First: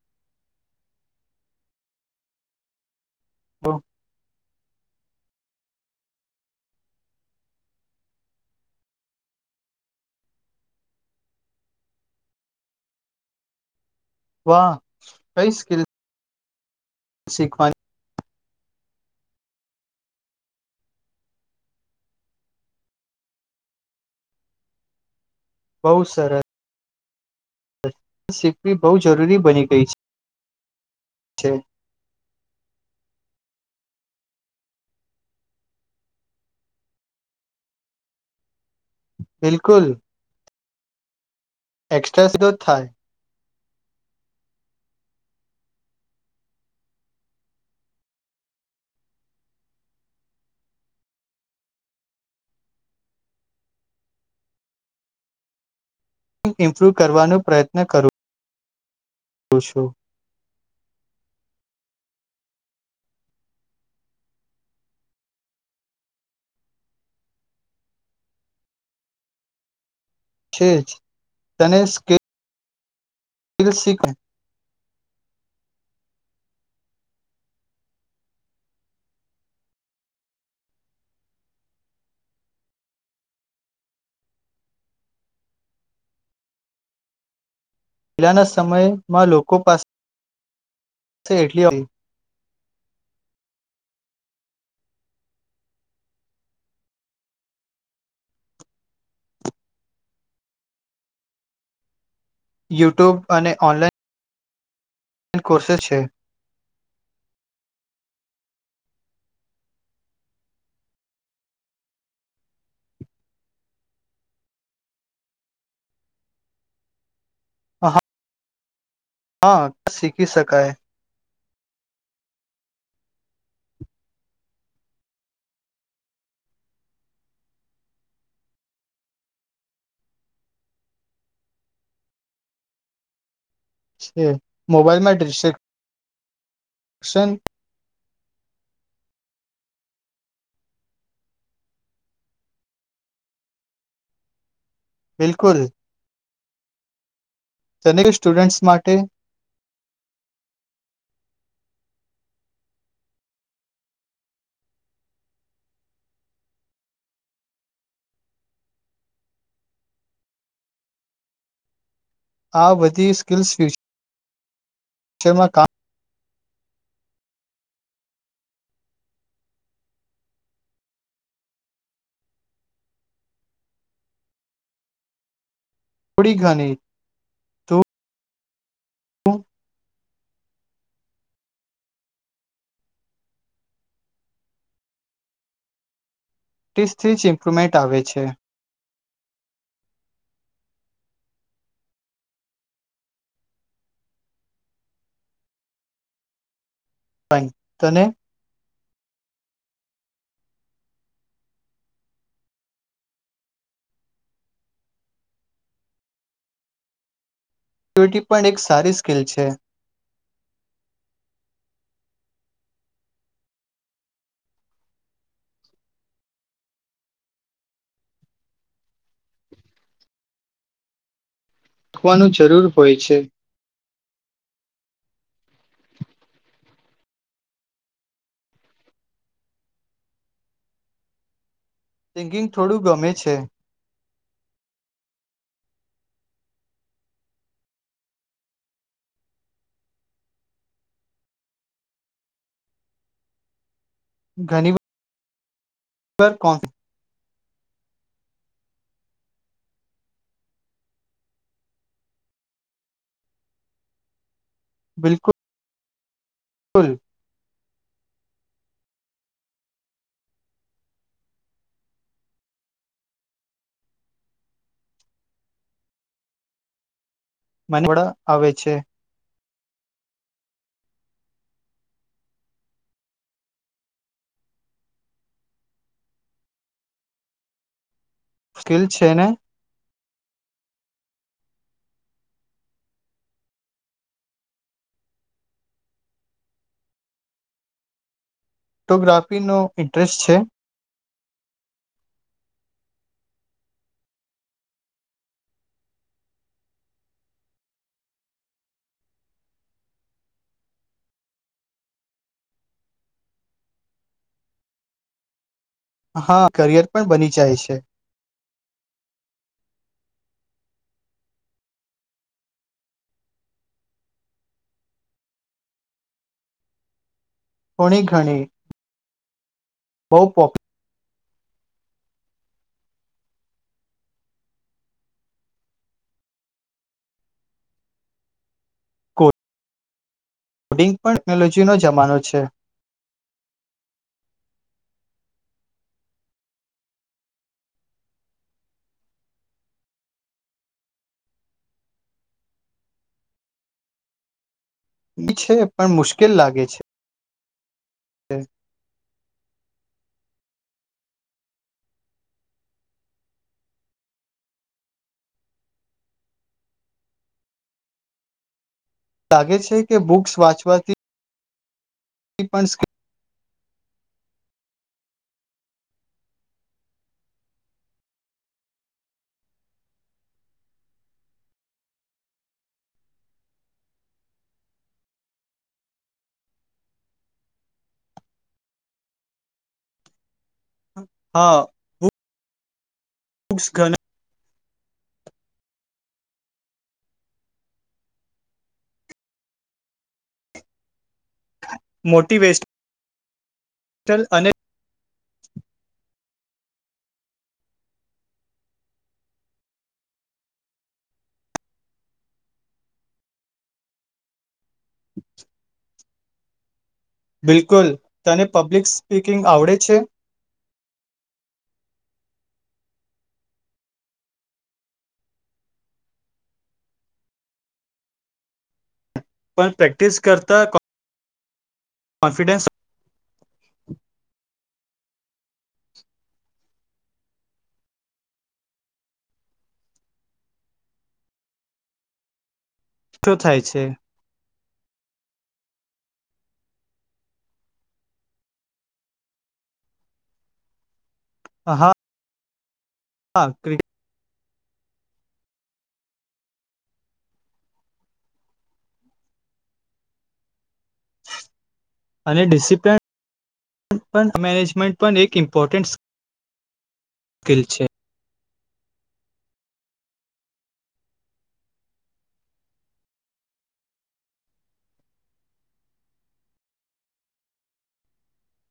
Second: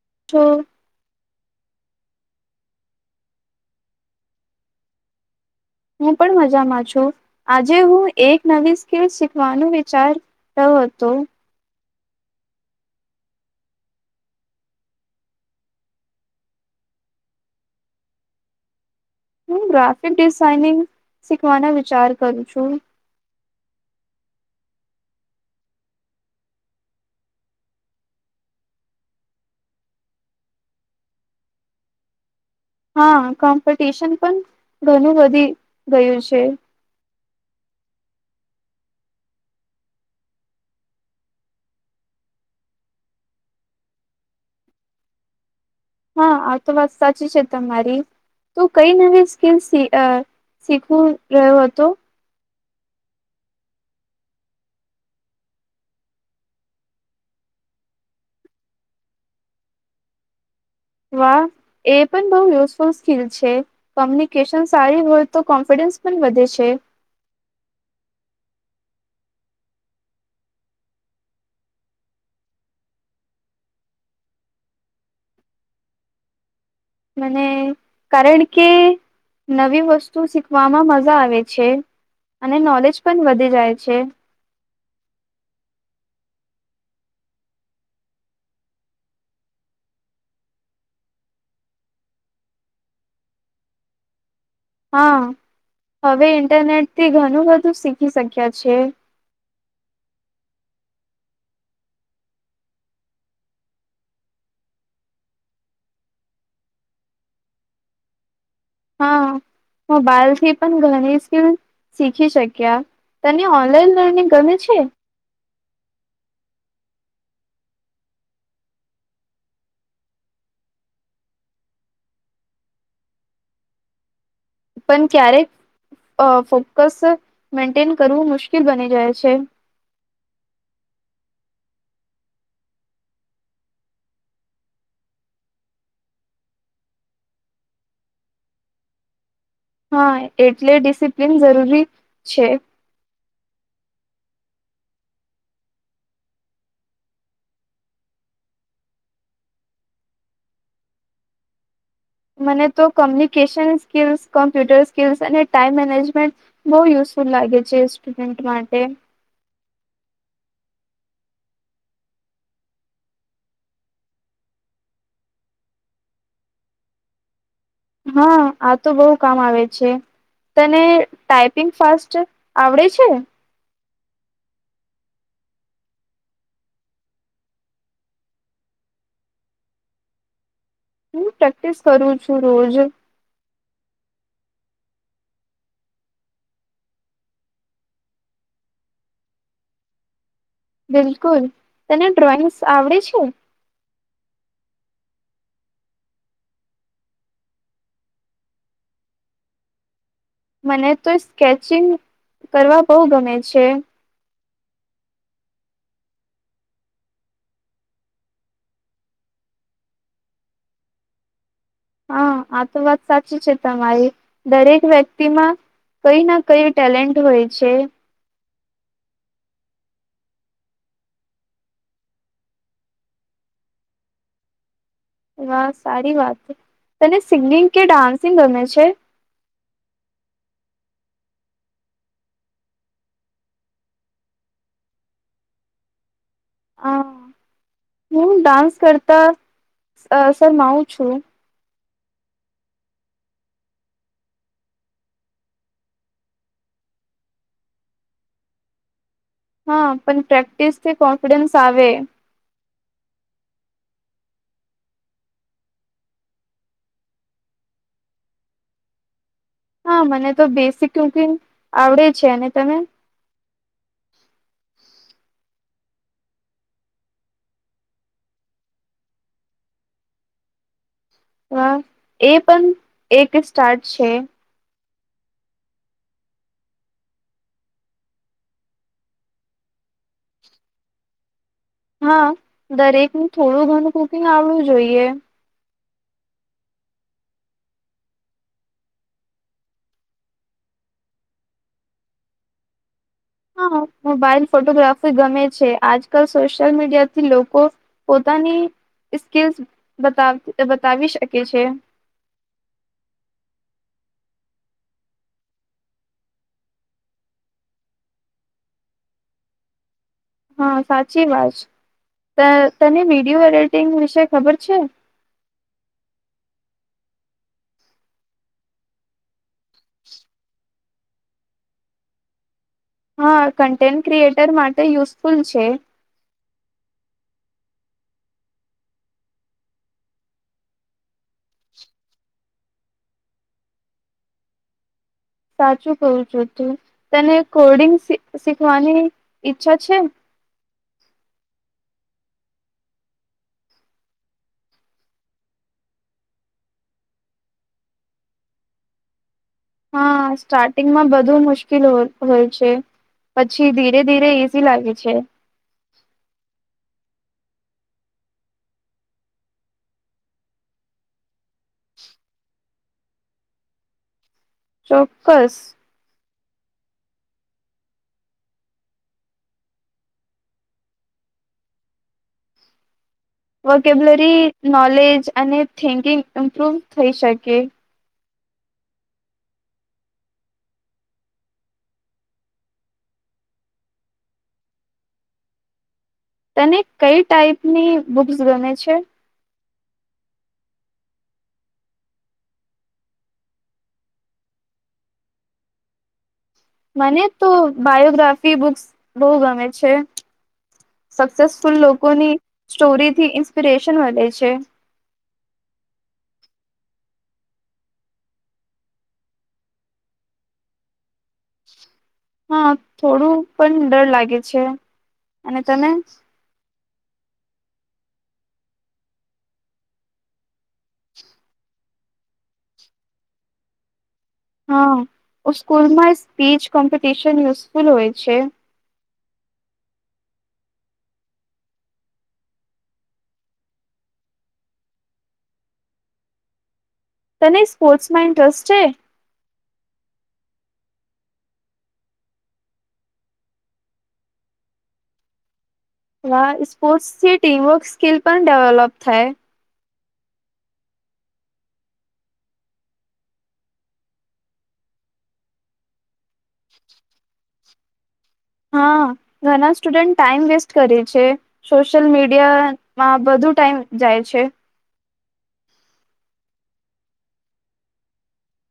[inaudible] હા હું પણ મજામાં છું આજે હું એક નવી સ્કલ શીખવાનું વિચાર રહ્યો હતો વાહ કઈ સ્કેલ શીખવાય હું ગ્રાફિક ડિઝાઇનિંગ શીખવાનો વિચાર કરું છું બહુ સરસ શીખવી બહુ જરૂરી બની ગઈ છે છે હા કોમ્પિટિશન પણ ઘણું વધી ગયું છે બિલકુલ એક્સ્ટ્રેસ ગોથ થાય હા આ તો વાત સાચી છે તમારી તું કઈ નવી સ્કીલ શીખવું રહ્યો હતો હ ઇમ્પ્રૂવ કરવાનો પ્રયત્ન કરુંું છું વાહ એ પણ બહુ યુઝફુલ સ્કિલ છે કોમ્યુનિકેશન સારી હોય તો કોન્ફિડન્સ પણ વધે છે છે જને મને કારણ કે નવી વસ્તુ શીખવામાં મજા આવે છે અને નોલેજ પણ વધી જાય છે પહેલાના સમયમાં લોકો પાસે એટલી હા હવે ઇન્ટરનેટ થી ઘણું બધું શીખી શક્યા છે યુટ્યુબ અને ઓનલાઇન કોર્સેસ છે હા મોબાઈલથી પણ ઘણી સ્કીલ શીખી શક્યા તને ઓનલાઈન લર્નિંગ ગમે છે હ હા ક શીખી શકાય પણ ક્યારેક ફોકસ મેન્ટેન કરવું મુશ્કેલ બની જાય છે છે મોબાઈલમાં ડિશન હા એટલે ડિસિપ્લિન જરૂરી છે બિલકુલ તેને કે સ્ટુડન્ટ્સ માટે મને તો કમ્યુનિકેશન સ્કિલ્સ કોમ્પ્યુટર સ્કિલ્સ અને ટાઈમ મેનેજમેન્ટ બહુ યુઝફુલ લાગે છે સ્ટુડન્ટ માટે આ બધી સ્કિલ્સ ફ્યુચર છેમાં કા હા આ તો બહુ કામ આવે છે તને ટાઈપિંગ ફાસ્ટ આવડે છે થોડી ઘની તોું હું પ્રેક્ટિસ કરું છું રોજ ટીસ્ટથી જ ઇમ્પ્રુવમેન્ટ આવે છે બિલકુલ તને ડ્રોઈંગ્સ આવડે છે તને મને તો સ્કેચિંગ કરવા બહુ ગમે છે એકવિટી પણ એક સારી સ્કિલ છે હા આ તો વાત સાચી છે તમારી દરેક વ્યક્તિમાં કઈ ના કઈ ટેલેન્ટ હોય છે રાખવાનું જરૂર હોય છે એ વા સારી વાત છે તને સિંગિંગ કે ડાન્સિંગ ગમે છે સિંગિંગ થોડું ગમે છે હ હું ડાન્સ કરતા શર માઉું છું ઘણી વા ઉપર કોણ છે? હા પણ પ્રેક્ટિસથી કોન્ફિડન્સ આવે. બિલકુલ બિલકુલ. હા મને તો બેસિકુ ક આવડે છે અને તમે? મનડા આવે છે. હ એ પણ એક સ્ટાર્ટ છે. સ્કીલ છે ને. હા દરેકનું થોડું ઘણું કુકિંગ આવડું જોઈએ. ફોટોગ્રાફીનો ઇન્ટરેસ્ટ છે? હા મોબાાઈલ ફોટોગ્રાફી ગમે છે આજકાલ સોશિ્યલ મીડિયાથી લોકો પોતાની સ્કીિલ્સ બતાવી શકે છે. હા કરિયર પણ બની જાય છે. હા સાચી વાત તેની વિડીિયો એડિટિંગ વિશે ખબર છે? થોડી ઘણી. બહ પો. હા કન્ટેન્ટ ક્રિએટર માટે યુઝફુલ છે. કોડિંગ પણ ટેક્નોલોજીનો જમાનો છે સાચું કું છું તું તને કોડિંગ શીખવાની ઈચ્છા છે? એ છે પણ મુશ્કેલ લાગે છે. હા સ્ટાર્ટિંગમાં બધુ મુશ્કેલ હોય છે પછી ધીરે ધીરે ઈઝી લાગે છે. લાગે છે કે બુક્સ વાંચવાથી એક પસ ચોક્કસ. વોકેબલરી નોલેજ અને થિંકિંગ ઇમ્પ્રુવ થઈ શકે. હા. બુક્સ ગ તને કઈ ટાઈપની બુક્સ ગમે છે? મોટી વેસ્ટ. હટલ અને મને તો બાયોગ્રાફી બુક્સ બહુ ગમે છે સક્સેસફુલ લોકોની સ્ટોરીથી ઇન્સ્પિરેશન મળે છે. બિલકુલ તને પબ્લિક સ્પીકિંગ આવડે છે? હા થોડું પણ ડર લાગે છે અને તને? પણ પ્રેક્ટિસ કરતા. કોન્ફિડેસ હા સ્કૂલમાં સ્પીચ કોમ્પિટિશન યુઝફુલ હોય છે. શો થાય છે. તને સ્પોર્ટ્સમાં ઇન્ટરેસ્ટ છે? હ હા. હા ક્રિકેટ. હ સ્પોર્ટ્સથી ટીમવર્ક સ્કીિલ પણ ડેવલોપ થાય. અને ડિસિપ્લન મેનેજમેન્ટ પણ એક ઇમ્પોર્ટન્ટ [unintelligible] મુશ્કેલ છે. હા ઘણા સ્ટુડન્ટ ટાઈમ વેસ્ટ કરે છે સોશિયલ મીડિયામાં બધું ટાઈમ જાય છે.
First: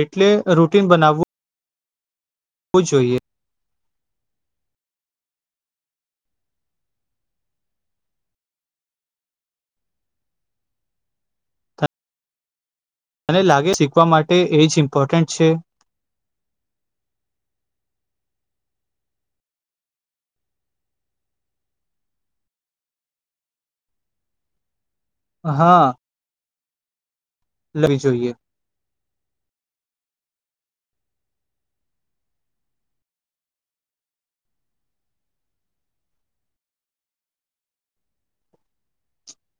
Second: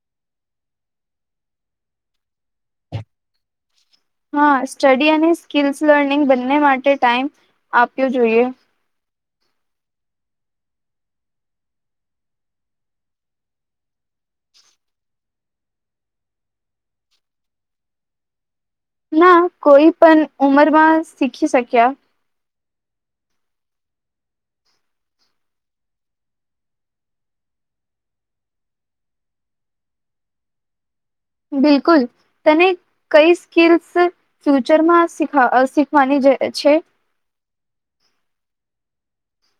એટલે રૂટિન બનાવવું. હો જોઈએ. હા સ્ટડી અને સ્કીલ્સ લર્નિંગ બંને માટે ટાઈમ આપ્યો જોઈએ. મને લાગે શીખવા માટે એ જ ઇમ્પોર્ટન્ટ છે. ના કોઈ પણ ઉંમરમાં શીખી શક્યા. હા લેવી જોઈએ બિલકુલ તને કઈ સ્કીલ્સ ફ્યુચરમાં શીખવાની છે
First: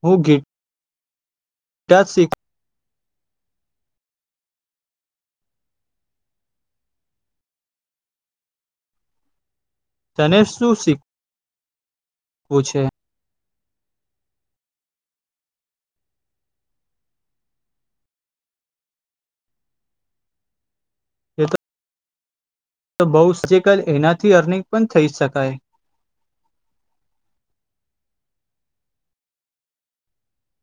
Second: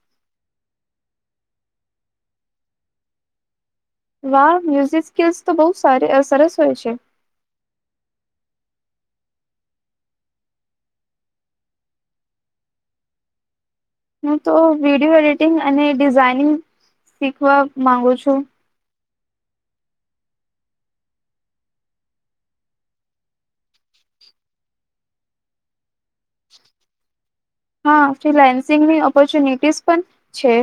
હકે સિક વા મ્યુઝિક સ્કિલ્સ તો બહુ સ સરસ હોય છે તને શું શીખ પૂછે હું તો વિડીિયો એડિટિંગ અને ડિઝઇનિંગ શીખવા માંગુ છું બઉ સજલ એનાથી અર્નિંગ પણ થઈ શકાય હા ફિલાયન્સિંગની ઓપોર્ચ્યુનિટીઝ પણ છે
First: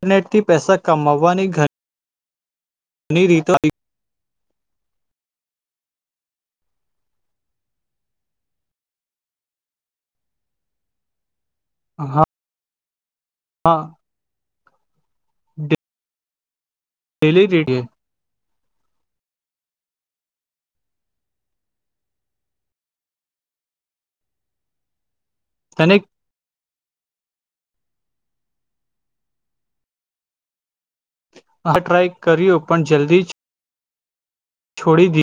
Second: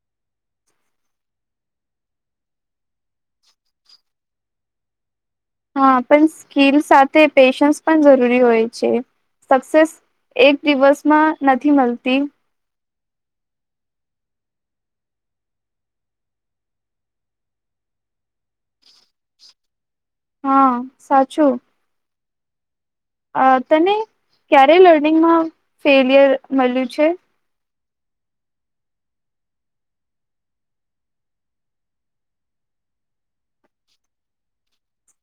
ઇન્ટરનેટથી પૈસા કમાવવાની ઘર ઘની રીતા હા પણ સ્કીલ સાથે પેશન્સ પણ જરૂરી હોય છે સક્સેસ એક દિવસમાં નથી મળતી હા ડેલી રીડયો હા સાચું અ તને ક્યારે લર્નિંગમાં તને ફેલિયર મળ્યું છે હા ટ્રાય કર્યો પણ જલ્દી જ છોડી દી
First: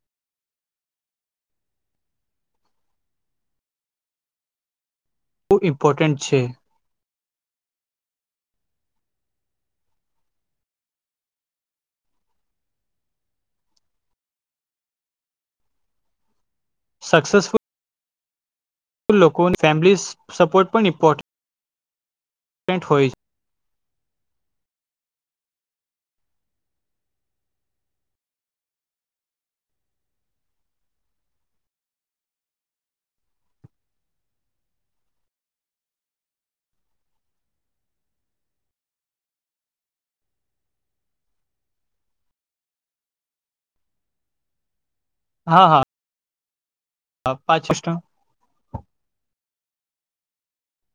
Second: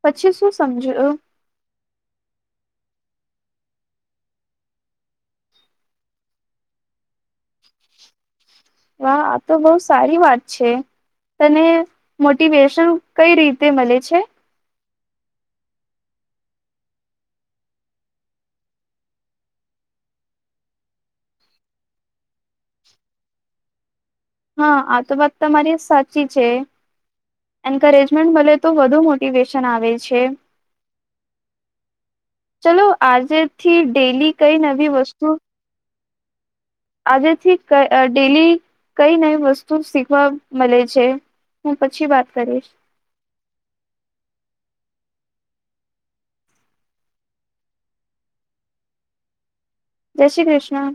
પછી શું સમજ બહુ ઇમ્પોર્ટન્ટ છે વાહ આ તો બહ સારી વાત છે તને મોટિવેશન કઈ રીતે મળે છે સક્સેસફુલ લોકો ફેમિલી સપોર્ટ પણ ઇમ્પોર્ટન્ટ ન્ટ હોય છે હા આ તો વાત તમારી સાચી છે એન્કરેજમેન્ટ મળલે તો વધુ મોટિવેશન આવે છે ચલો આજેથી ડેલી કઈ નવી વસ્તુ આજેથી ડેલી કઈ નઈ વસ્તુ શીખવા મળે છે હું પછી વાત કરીશ હા હા હ પાચીસ ટકા જય શ્રી કૃષ્ણ